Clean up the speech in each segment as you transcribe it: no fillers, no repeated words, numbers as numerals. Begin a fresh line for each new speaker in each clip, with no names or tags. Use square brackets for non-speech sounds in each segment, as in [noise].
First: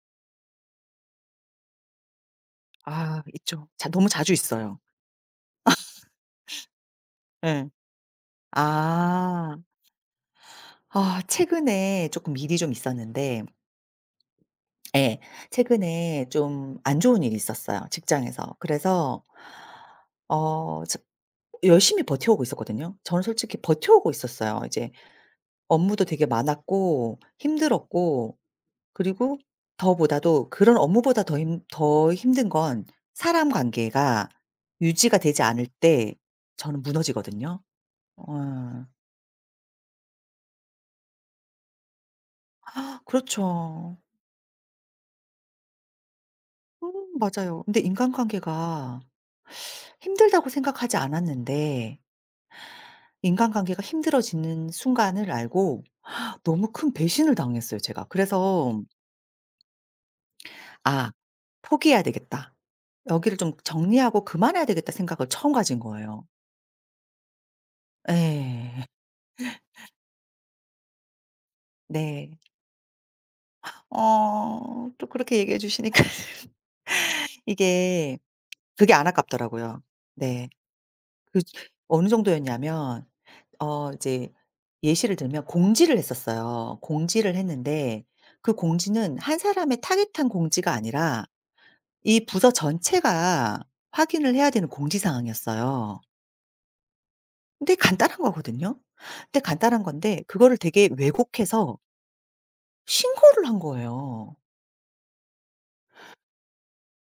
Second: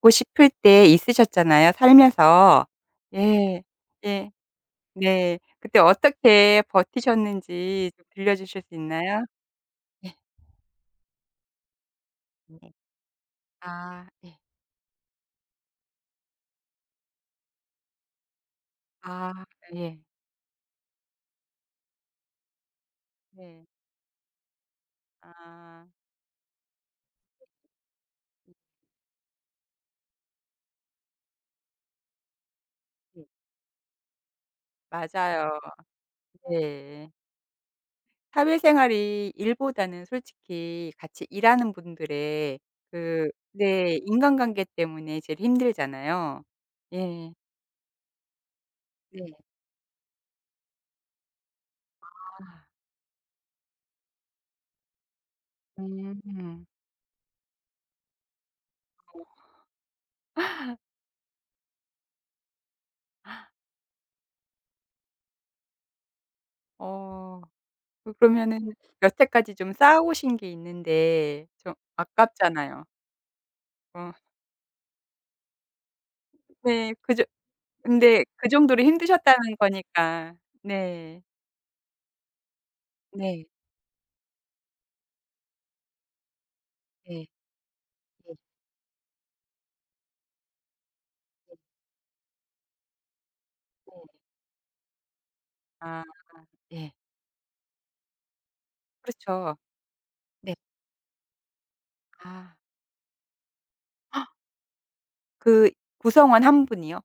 하고 싶을 때 있으셨잖아요 살면서.
아
예.
있죠. 자 너무
예.
자주 있어요.
네. 그때 어떻게
예.
버티셨는지 좀 들려주실 수 있나요?
아.
예.
아 최근에 조금 일이
네.
좀 있었는데
아 예.
예 최근에 좀 안 좋은 일이 있었어요 직장에서. 그래서
아 예.
저 열심히 버텨오고 있었거든요. 저는 솔직히
네.
버텨오고 있었어요. 이제
아.
업무도 되게 많았고 힘들었고 그리고 더보다도 그런 업무보다 더 힘든 건
네.
사람 관계가 유지가 되지
맞아요.
않을 때 저는
네.
무너지거든요. 어.
사회생활이 일보다는 솔직히 같이 일하는 분들의 그 네.
그렇죠.
인간관계 때문에 제일 힘들잖아요. 예.
맞아요. 근데 인간관계가
네.
힘들다고 생각하지 않았는데
아.
인간관계가 힘들어지는 순간을 알고
음.
너무 큰 배신을 당했어요 제가. 그래서 '아 포기해야 되겠다. 여기를 좀 정리하고 그만해야 되겠다.' 생각을 처음 가진 거예요.
어. 그러면은
예.
여태까지 좀 쌓아 오신 게 있는데 좀
네.
아깝잖아요. 어
어 또 그렇게 얘기해 주시니까 [laughs]
네. 그저
이게
근데 그 정도로
그게 안
힘드셨다는
아깝더라고요.
거니까.
네.
네.
그 어느 정도였냐면
네.
어 이제 예시를 들면 공지를 했었어요.
네.
공지를 했는데
네.
그 공지는 한 사람의 타깃한 공지가 아니라 이 부서 전체가
네.
확인을 해야 되는 공지 상황이었어요.
아. 네. 네.
근데 간단한 거거든요. 근데
그렇죠.
간단한 건데
네.
그거를 되게 왜곡해서
아.
신고를 한 거예요.
그 구성원 한 분이요?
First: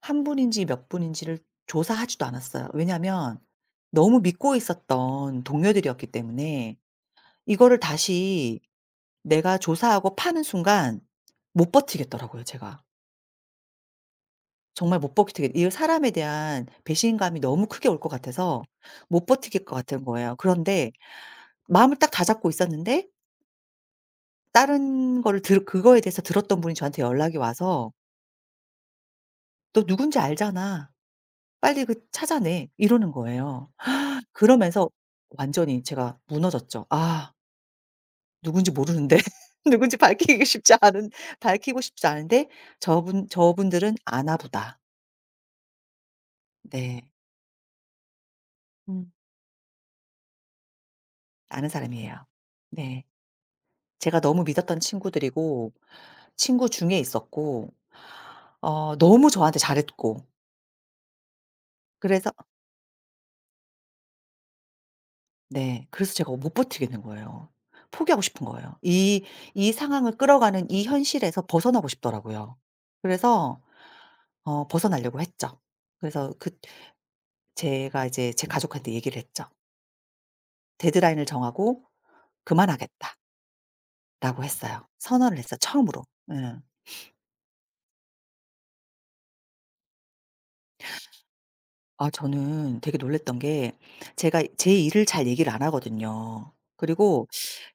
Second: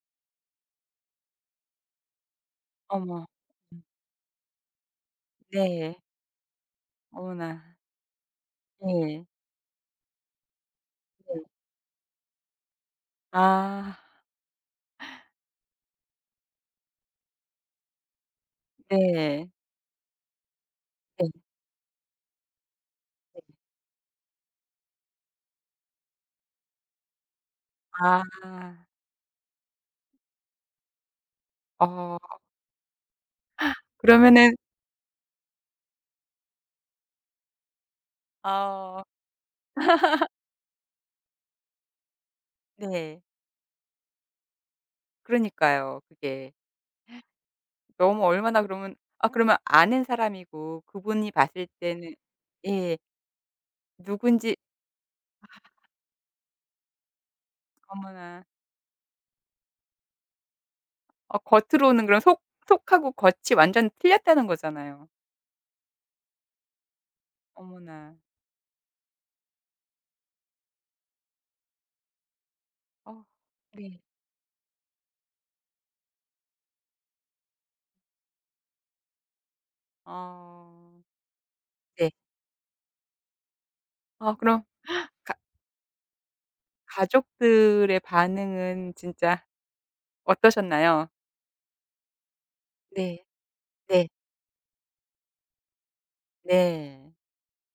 한 분인지 몇 분인지를 조사하지도 않았어요.
어머.
왜냐하면
음
너무 믿고 있었던
네.
동료들이었기 때문에
어머나.
이거를 다시
예. 네.
내가 조사하고 파는 순간
네.
못 버티겠더라고요 제가.
아.
정말 못 버티겠 이 사람에 대한 배신감이 너무 크게 올 것 같아서 못
네.
버티겠 것 같은 거예요. 그런데
네.
마음을 딱 다잡고 있었는데
네.
다른 거를 들 그거에 대해서 들었던 분이 저한테 연락이 와서
아.
"너 누군지 알잖아. 빨리
어.
그 찾아내." 이러는 거예요.
그러면은
그러면서 완전히 제가 무너졌죠. '아 누군지
어
모르는데 [laughs] 누군지 밝히기 쉽지 않은 밝히고 싶지 않은데
네.
저분 저분들은 아나 보다.'
그러니까요. 그게.
네.
너무 얼마나 그러면
음.
아 그러면 아는 사람이고 그분이 봤을
아는
때는
사람이에요.
예.
네. 제가 너무
누군지
믿었던 친구들이고 친구 중에 있었고
어머나.
어 너무 저한테 잘했고
어 겉으로는 그럼
그래서
속 속하고 겉이 완전 틀렸다는 거잖아요.
네. 그래서 제가 못 버티겠는 거예요.
어머나.
포기하고 싶은 거예요. 이 상황을 끌어가는 이 현실에서 벗어나고 싶더라고요.
어.
그래서
네.
어 벗어나려고 했죠. 그래서 그 제가 이제 제 가족한테 얘기를 했죠.
어.
"데드라인을 정하고
네.
그만하겠다."라고
아 그럼
했어요.
가
선언을 했어요 처음으로. 예.
가족들의 반응은 진짜 어떠셨나요?
아 저는 되게
네.
놀랐던 게
네.
제가 제 일을 잘 얘기를 안 하거든요.
네.
그리고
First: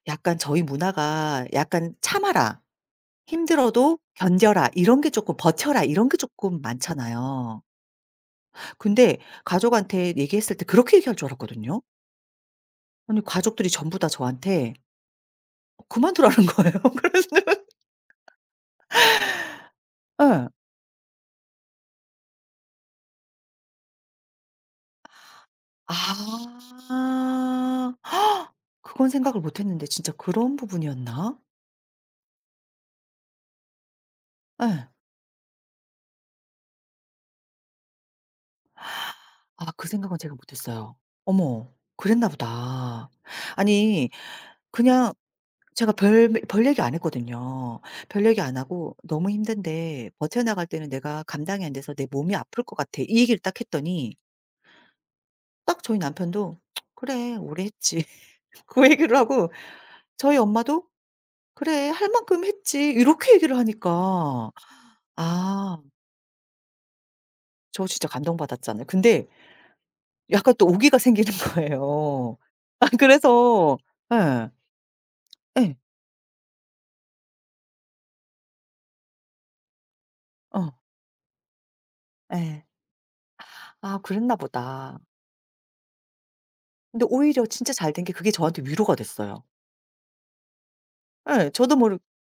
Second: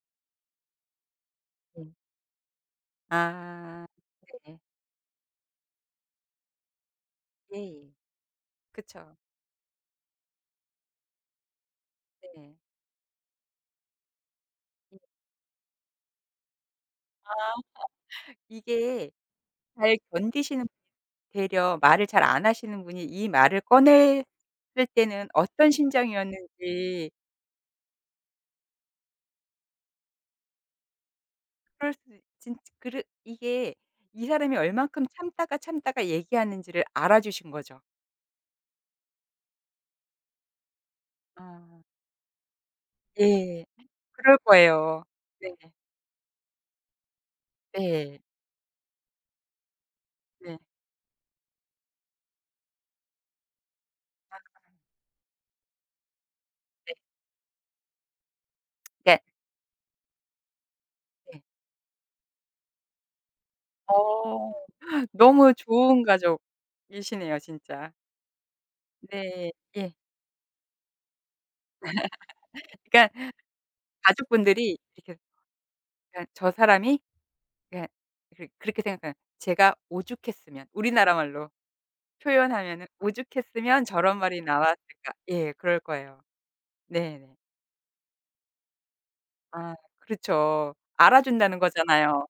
약간 저희 문화가
네.
약간 "참아라.
아.
힘들어도
네. 네.
견뎌라. 이런 게 조금 버텨라." 이런 게 조금 많잖아요.
예예. 그쵸.
근데 가족한테 얘기했을 때 그렇게 얘기할 줄 알았거든요.
네.
아니 가족들이 전부 다 저한테
음.
그만두라는 거예요. [laughs]
아
그래서
이게 잘
예.
견디시는 되려 말을 잘 안 하시는 분이 이 말을 꺼냈을 때는 어떤 심정이었는지
아. 그건 생각을 못 했는데 진짜 그런 부분이었나?
그럴 수 진 그르 이게 이 사람이
예.
얼만큼 참다가 참다가 얘기하는지를 알아주신 거죠.
아 그 생각은 제가 못 했어요. 어머.
아.
그랬나 보다.
예.
아니
그럴 거예요.
그냥
네.
제가 별 얘기 안 했거든요.
네.
별 얘기 안 하고 "너무 힘든데
네.
버텨나갈 때는 내가 감당이 안 돼서 내 몸이 아플 것 같아." 이 얘기를 딱 했더니
아
딱 저희 남편도
네.
"그래 오래 했지." [laughs] 그 얘기를
네.
하고 저희 엄마도
네.
"그래 할 만큼 했지." 이렇게 얘기를 하니까
어. [laughs] 너무
아
좋은 가족이시네요
저
진짜.
진짜 감동받았잖아요. 근데
네. 예.
약간 또 오기가 생기는 거예요. [laughs] 아
그러니까
그래서 예.
가족분들이 이렇게
예.
그러니까 '저 사람이 그러니까 그 그렇게 생각해요. 제가 오죽했으면
어.
우리나라 말로
예.
표현하면은 '오죽했으면
아
저런
그랬나
말이
보다.
나왔을까.' 예 그럴 거예요.
근데
네네.
오히려 진짜 잘 된 게 그게 저한테 위로가 됐어요.
아 그렇죠.
예.
알아준다는
저도 모르
거잖아요.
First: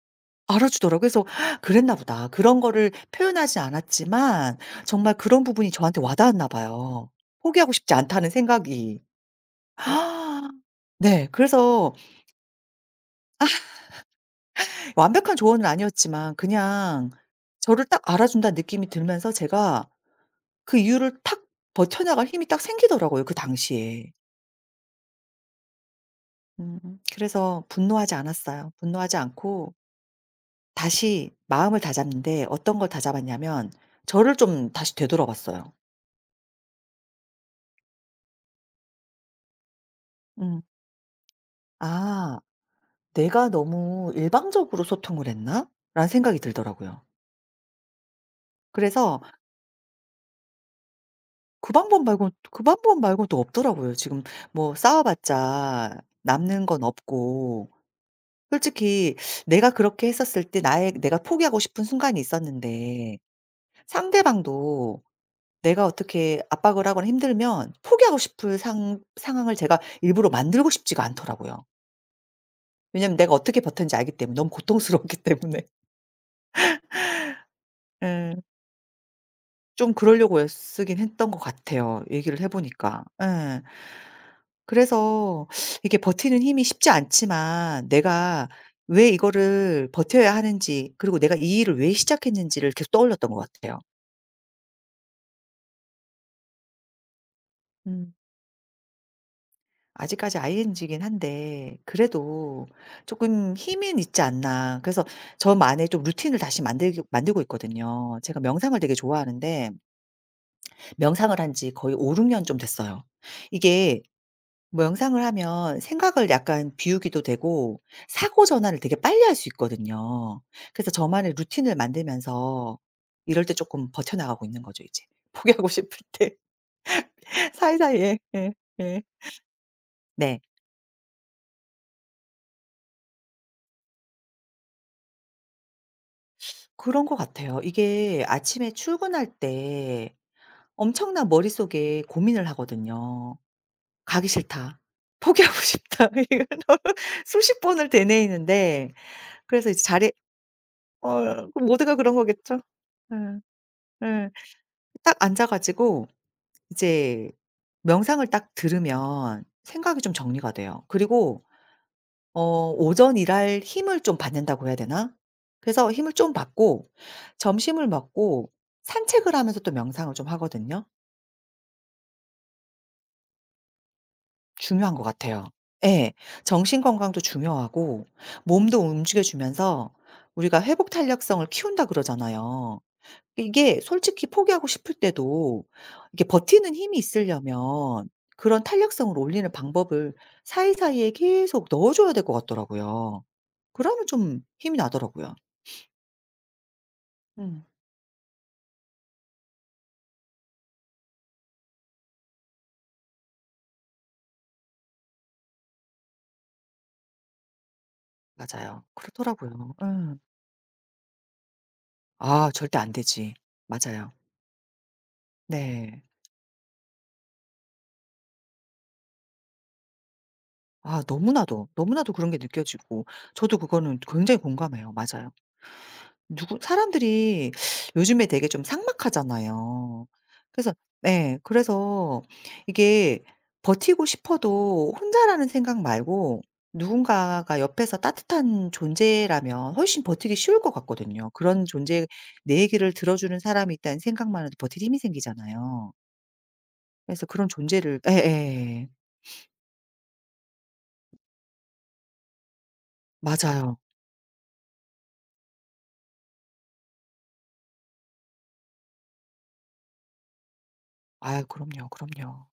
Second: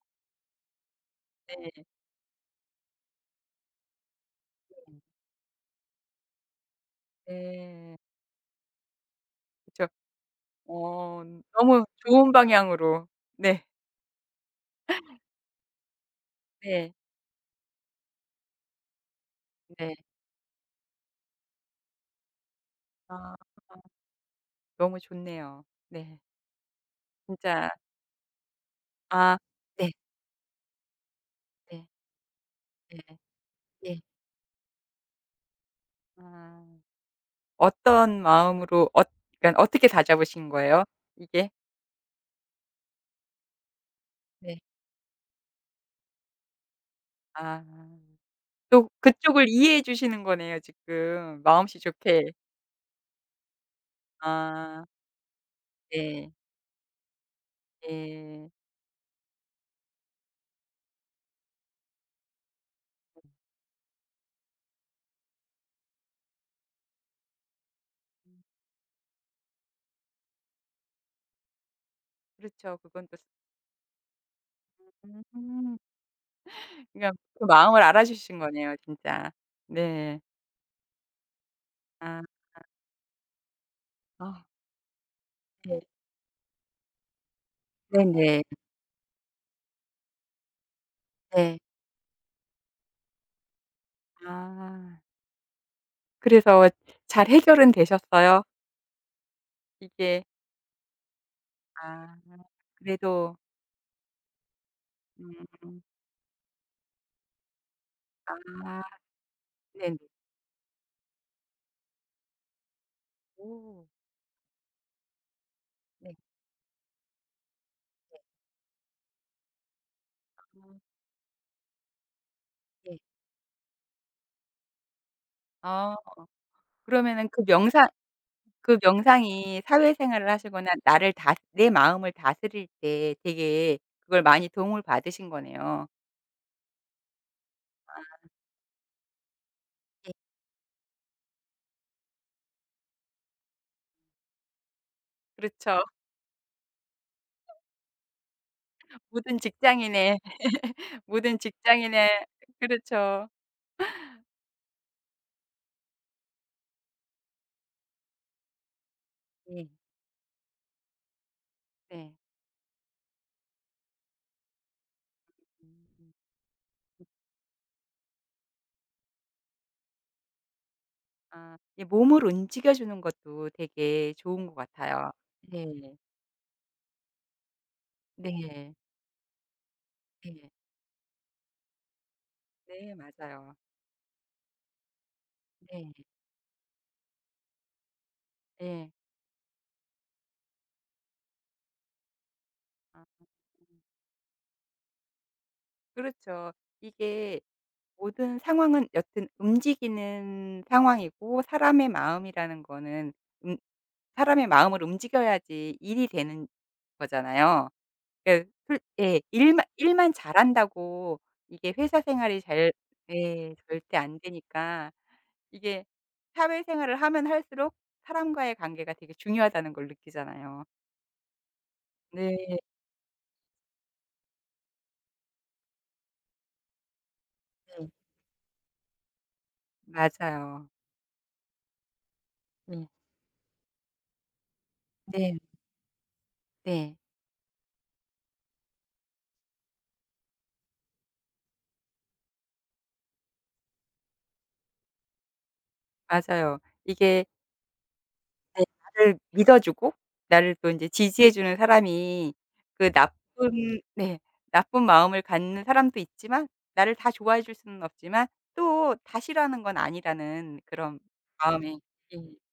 알아주더라고요. 그래서
네.
'그랬나 보다.' 그런 거를 표현하지 않았지만 정말 그런 부분이 저한테 와 닿았나 봐요. '포기하고 싶지
네.
않다.'는 생각이.
그쵸.
아.
어
네.
너무
그래서
좋은 방향으로 네.
완벽한 조언은 아니었지만
네.
그냥 저를 딱 알아준다는 느낌이 들면서 제가
네.
그 이유를 탁 버텨 나갈 힘이 딱 생기더라고요, 그
아
당시에.
너무 좋네요. 네.
음 그래서
진짜
분노하지 않았어요. 분노하지
아
않고
네.
다시 마음을
네.
다잡는데 어떤 걸
네.
다잡았냐면
예.
저를 좀 다시 되돌아봤어요.
아 어떤 마음으로 어 그러니까 어떻게 다잡으신
음.
거예요? 이게?
'아 내가 너무
네.
일방적으로 소통을 했나?' 라는 생각이 들더라고요.
아. 또
그래서
그쪽을 이해해 주시는 거네요 지금 마음씨 좋게.
그 방법 말고 또 없더라고요. 지금 뭐
아
싸워봤자
네.
남는 건 없고
네
솔직히 내가 그렇게 했었을 때 나의 내가 포기하고 싶은 순간이 있었는데 상대방도 내가 어떻게 압박을 하거나 힘들면 포기하고
음
싶을 상 상황을 제가 일부러 만들고 싶지가 않더라고요.
그렇죠. 그건 또
왜냐면 내가 어떻게 버텼는지 알기 때문에 너무 고통스러웠기 [laughs] 때문에.
음 그러니까 그 마음을
예.
알아주신 거네요 진짜.
좀
네.
그러려고 애쓰긴 했던 것 같아요,
아.
얘기를 해 보니까. 예.
아
그래서
네.
이게 버티는 힘이 쉽지 않지만
네네.
내가 왜 이거를 버텨야 하는지 그리고 내가
네.
이 일을 왜 시작했는지를 계속 떠올렸던 것 같아요.
아. 그래서 잘 해결은
음.
되셨어요? 이게
아직까지 ing이긴 한데
아
그래도
그래도
조금 힘은 있지 않나. 그래서
음
저만의 좀 루틴을 다시 만들기 만들고 있거든요. 제가 명상을
아
되게 좋아하는데
네네.
명상을 한 지 거의 5-6년 좀 됐어요.
오.
이게 명상을 하면
네.
생각을 약간 비우기도 되고
네.
사고 전환을 되게 빨리 할 수 있거든요.
음.
그래서 저만의 루틴을 만들면서
네.
이럴 때 조금 버텨 나가고 있는 거죠 이제. [laughs] 포기하고
아
싶을 때
그러면은 그
[laughs]
명상
사이사이에. 예.
그
예.
명상이 사회생활을
네.
하시거나 나를 다 내 마음을 다스릴 때 되게 그걸 많이 도움을 받으신 거네요.
그런 것 같아요.
아
이게 아침에 출근할
예.
때 엄청난 머릿속에 고민을 하거든요. '가기 싫다. 포기하고
그렇죠.
싶다.' [laughs] 이걸 너무 수십 번을 되뇌이는데
모든
그래서 이제 자리에
직장인의 [laughs] 모든
어 그 모두가
직장인의
그런 거겠죠.
그렇죠.
응, 응. 딱 앉아 가지고 이제 명상을 딱 들으면
네.
생각이 좀 정리가 돼요. 그리고
네.
어 오전 일할 힘을 좀 받는다고 해야 되나? 그래서
음.
힘을 좀 받고 점심을 먹고 산책을 하면서 또 명상을 좀 하거든요.
아 이 몸을 움직여 주는 것도 되게 좋은 것
중요한 것
같아요.
같아요.
네. 네.
예. 정신 건강도 중요하고
네.
몸도 움직여 주면서
네.
우리가 회복 탄력성을 키운다 그러잖아요.
네 맞아요.
이게 솔직히 포기하고 싶을 때도
네.
이게 버티는 힘이 있으려면 그런
네.
탄력성을 올리는 방법을 사이사이에 계속 넣어 줘야 될 것
아
같더라고요. 그러면 좀 힘이 나더라고요.
그렇죠. 이게
음.
모든 상황은 여튼 움직이는 상황이고 사람의 마음이라는 거는 음 사람의 마음을 움직여야지 일이 되는 거잖아요. 그러니까 솔
맞아요.
예. 일만
그렇더라고요.
일만
예.
잘한다고 이게 회사 생활이
아
잘
절대 안 되지.
예 절대
맞아요.
안 되니까 이게
네.
사회 생활을 하면 할수록 사람과의 관계가 되게 중요하다는 걸 느끼잖아요.
아 너무나도, 너무나도 그런 게
네.
느껴지고 저도 그거는 굉장히 공감해요. 맞아요. 누구 사람들이
네.
[sucks teeth] 요즘에 되게 좀 삭막하잖아요.
맞아요.
그래서 네. 그래서
네.
이게 버티고 싶어도
네.
혼자라는 생각 말고
네.
누군가가 옆에서 따뜻한 존재라면 훨씬 버티기 쉬울 것 같거든요. 그런 존재 내 얘기를 들어주는 사람이 있다는 생각만 해도 버틸 힘이 생기잖아요.
맞아요. 이게
그래서 그런 존재를
네.
예예.
나를 믿어주고 나를 또 인제 지지해 주는 사람이 그
맞아요.
나쁜 네. 나쁜 마음을 갖는 사람도 있지만 나를 다 좋아해 줄 수는 없지만 또 다 싫어하는 건 아니라는 그런
아유
마음이
그럼요,
예
그럼요.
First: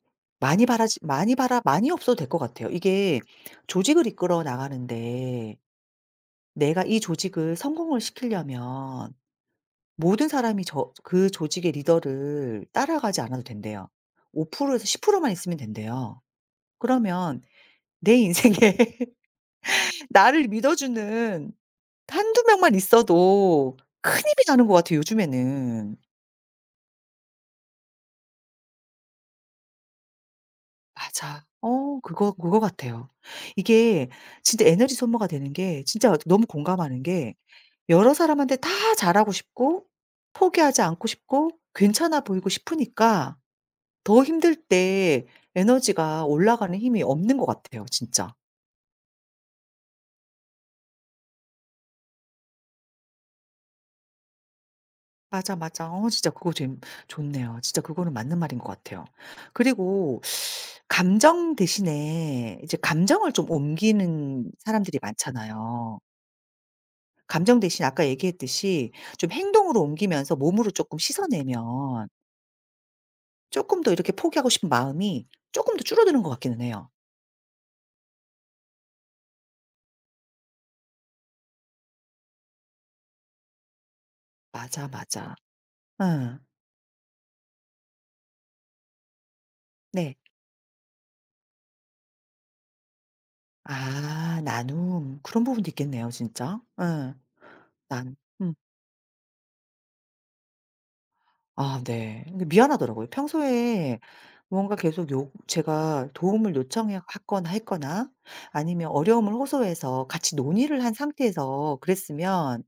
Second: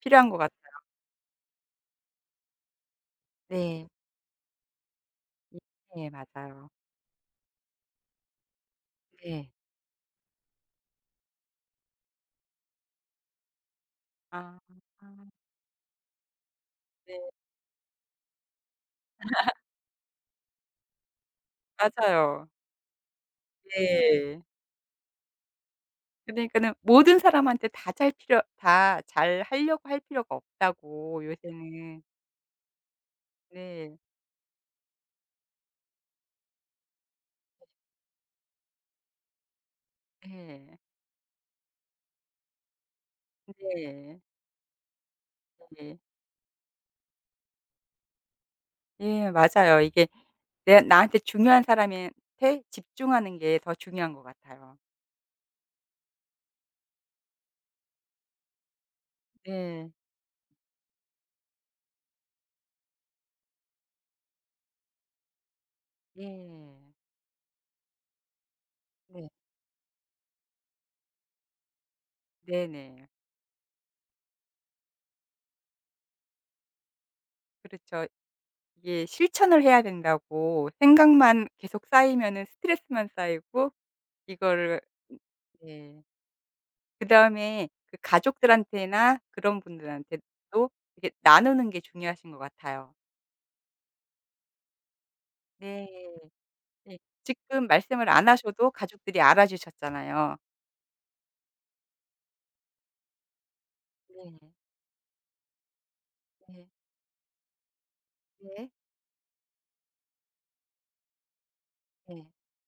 필요한 것 같아요.
많이 바라지 많이 바라 많이 없어도 될 것 같아요. 이게
네.
조직을 이끌어 나가는데
예 맞아요.
내가 이 조직을 성공을 시키려면
네.
모든 사람이 저 그 조직의 리더를 따라가지 않아도 된대요.
아.
5% 에서 10%만 있으면 된대요.
네.
그러면 내 인생에 [laughs] 나를 믿어주는 한두
맞아요.
명만 있어도 큰
네.
힘이 나는 것 같아요 요즘에는.
그러니까는 모든 사람한테 다 잘하려고 할 필요가 없다고
맞아. 어
요새는.
그거 그거 같아요.
네.
이게 진짜 에너지 소모가 되는 게 진짜 너무 공감하는 게 여러 사람한테 다 잘하고 싶고
예.
포기하지 않고 싶고 괜찮아 보이고 싶으니까
네.
더 힘들 때
네.
에너지가 올라가는 힘이 없는 것 같아요 진짜.
예 맞아요. 이게 내 나한테 중요한 사람한테 집중하는 게 더 중요한 것 같아요.
맞아, 맞아. 어 진짜 그거 좀 좋네요. 진짜 그거는 맞는 말인 것 같아요.
네.
그리고 감정 대신에 이제 감정을 좀 옮기는 사람들이 많잖아요.
예.
감정 대신 아까 얘기했듯이
네.
좀 행동으로 옮기면서 몸으로 조금 씻어내면
네네.
조금 더 이렇게 포기하고 싶은 마음이 조금 더 줄어드는 것 같기는 해요.
그렇죠. 이게 실천을 해야 된다고 생각만 계속 쌓이면은 스트레스만 쌓이고 이거를
맞아, 맞아.
네.
응,
그다음에 그 가족들한테나 그런
네.
분들한테도 이게 나누는 게 중요하신 것 같아요.
아 나눔. 그런 부분도
네.
있겠네요 진짜.
네.
응,
지금 말씀을
난,
안
음.
하셔도 가족들이 알아주셨잖아요.
아 네. 근데 미안하더라고요. 평소에
네.
뭔가 계속 요 제가 도움을
네.
요청했거나 했거나
네.
아니면 어려움을 호소해서 같이 논의를 한 상태에서
네.
그랬으면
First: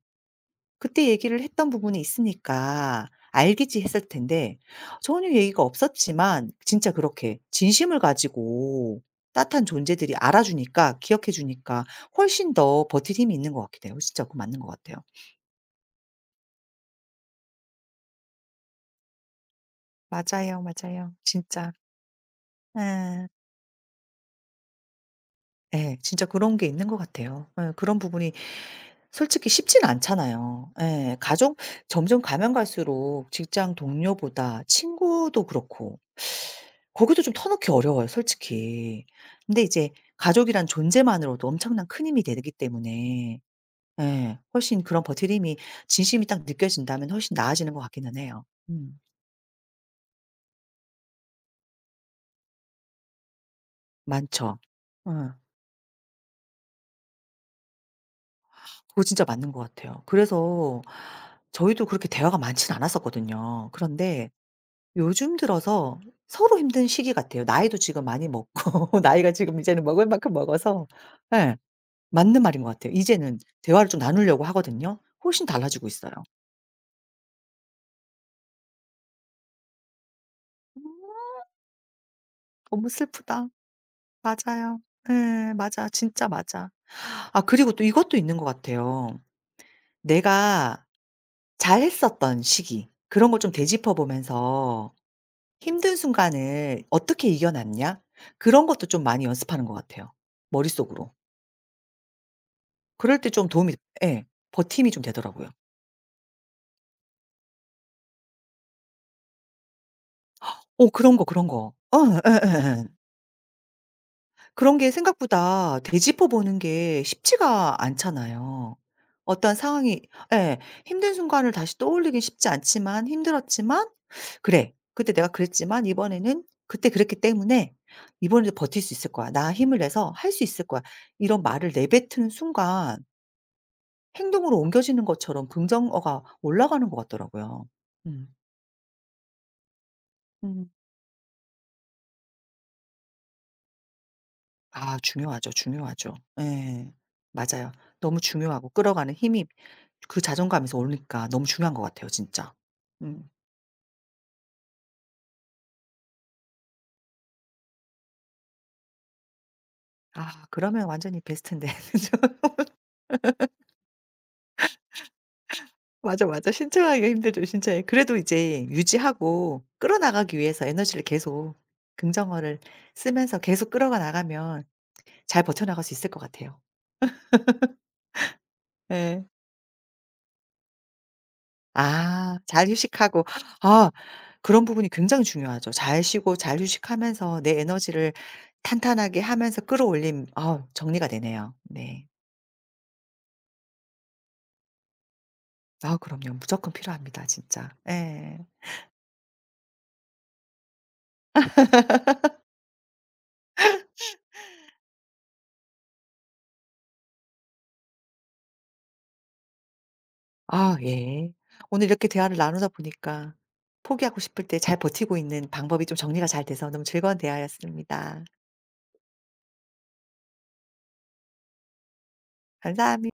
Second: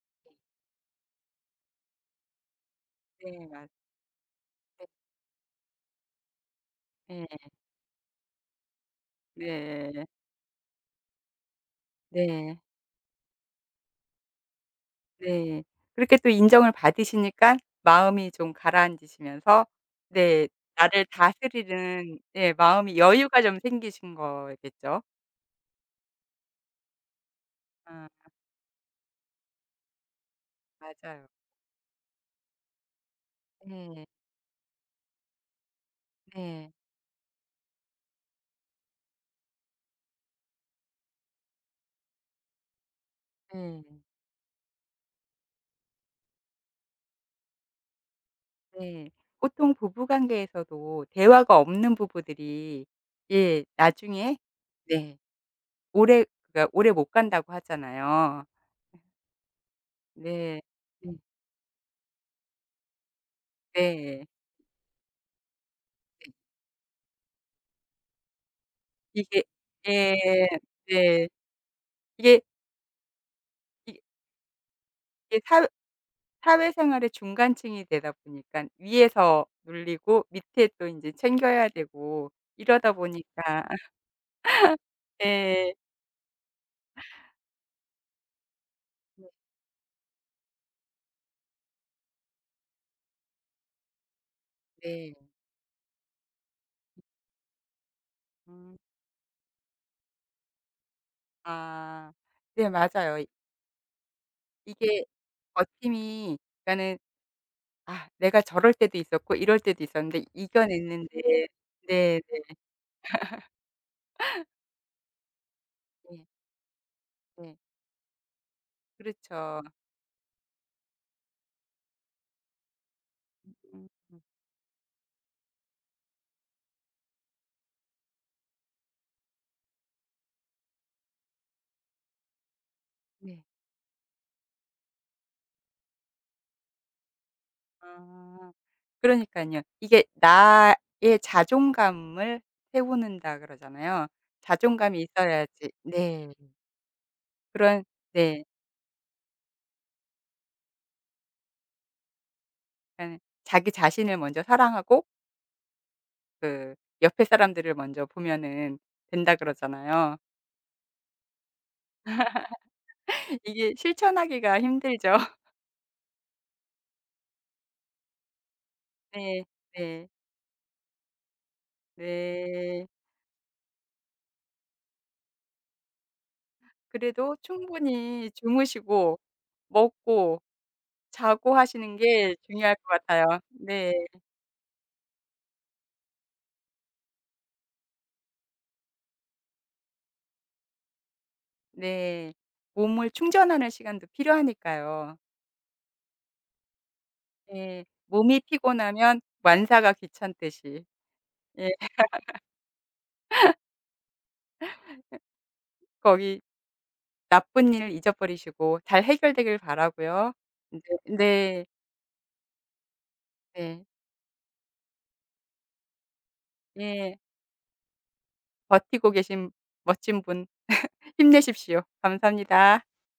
그때 얘기를 했던 부분이 있으니까
네. 맞
알겠지 했을 텐데 전혀 얘기가 없었지만 진짜
네.
그렇게 진심을 가지고 따뜻한
네.
존재들이 알아주니까 기억해 주니까 훨씬
네.
더 버틸 힘이 있는 것 같기도 해요. 진짜 그 맞는 것 같아요.
네. 그렇게 또 인정을 받으시니까 마음이 좀 가라앉으시면서 네
맞아요,
나를
맞아요. 진짜.
다스리는 예 마음이
예.
여유가 좀 생기신 거겠죠?
예. 진짜 그런 게 있는 것 같아요. 예. 그런
아
부분이 솔직히 쉽진 않잖아요. 예.
맞아요.
가족 점점 가면 갈수록 직장
네.
동료보다 친구도 그렇고
네.
거기도 좀 터놓기 어려워요 솔직히. 근데 이제 가족이란 존재만으로도 엄청난 큰 힘이 되기 때문에
네.
예 훨씬 그런 버티림이 진심이 딱 느껴진다면 훨씬 나아지는 것 같기는 해요. 음.
네. 보통 부부 관계에서도 대화가 없는 부부들이 예 나중에
많죠. 어.
네 오래 그러니까 오래 못 간다고 하잖아요.
그거 진짜 맞는 것 같아요.
네.
그래서
음
저희도 그렇게 대화가 많진 않았었거든요.
네.
그런데 요즘 들어서 서로 힘든 시기 같아요. 나이도 지금 많이 먹고 [laughs] 나이가
이게
지금 이제는 먹을
예.
만큼 먹어서
네.
예.
이게
맞는 말인 것 같아요. 이제는 대화를 좀
이게
나누려고 하거든요.
이게
훨씬
사회
달라지고 있어요.
사회생활의 중간층이 되다 보니깐 위에서 눌리고 밑에 또 인제
음
챙겨야 되고
너무
이러다
슬프다.
보니까 [laughs]
맞아요. 예.
예.
맞아. 진짜 맞아. 아 그리고 또 이것도 있는 것 같아요. 내가 잘했었던 시기 그런 걸 좀 되짚어 보면서
네.
힘든 순간을 어떻게 이겨났냐? 그런
음.
것도 좀 많이 연습하는 것 같아요 머릿속으로.
아. 네 맞아요.
그럴 때 좀 도움이 예. 버팀이 좀
이게
되더라고요.
버팀이 그러니까는 아 내가 저럴 때도 있었고 이럴 때도 있었는데
어 그런 거, 그런
이겨냈는데
거. 어
네네.
예예예. 그런 게 생각보다
예.
되짚어 보는 게
네.
쉽지가 않잖아요. 어떤
그렇죠.
상황이 예. 힘든 순간을 다시 떠올리긴 쉽지 않지만
음.
힘들었지만 '그래. 그때 내가 그랬지만 이번에는 그때 그랬기 때문에 이번에도 버틸 수 있을 거야. 나 힘을 내서 할 수 있을 거야.' 이런 말을 내뱉은 순간
네.
행동으로 옮겨지는 것처럼 긍정어가 올라가는 것 같더라고요. 음.
아. 그러니깐요. 이게
음.
나의 자존감을 세우는다 그러잖아요.
아
자존감이
중요하죠,
있어야지
중요하죠.
네.
예. 맞아요.
그런
너무
네.
중요하고 끌어가는 힘이 그 자존감에서 오니까 너무 중요한 것 같아요 진짜.
그러니까는
음.
자기 자신을 먼저 사랑하고 그 옆에 사람들을 먼저 보면은 된다 그러잖아요.
아 그러면 완전히 베스트인데. [laughs] 그죠?
이게 실천하기가 힘들죠. [laughs]
맞아, 맞아. 신청하기가 힘들죠, 진짜. 그래도 이제
네.
유지하고
네.
끌어나가기 위해서 에너지를 계속 긍정어를
네.
쓰면서 계속 끌어가 나가면 잘 버텨나갈 수 있을 것 같아요.
그래도 충분히 주무시고
예.
먹고 자고 하시는 게
아 잘
중요할 것
휴식하고
같아요.
아
네.
그런 부분이 굉장히 중요하죠. 잘 쉬고 잘 휴식하면서 내 에너지를 탄탄하게 하면서 끌어올림 아 정리가 되네요. 네.
네. 몸을 충전하는 시간도 필요하니까요.
아 그럼요. 무조건 필요합니다 진짜.
예.
예.
몸이 피곤하면 완사가 귀찮듯이. 예. 거기 나쁜 일 잊어버리시고 잘 해결되길 바라고요.
아 예.
네.
오늘 이렇게 대화를 나누다 보니까
네.
포기하고 싶을 때 잘 버티고 있는 방법이 좀 정리가 잘 돼서
네.
너무
예.
즐거운 대화였습니다.
버티고 계신 멋진 분 힘내십시오. 감사합니다.
감사합니 다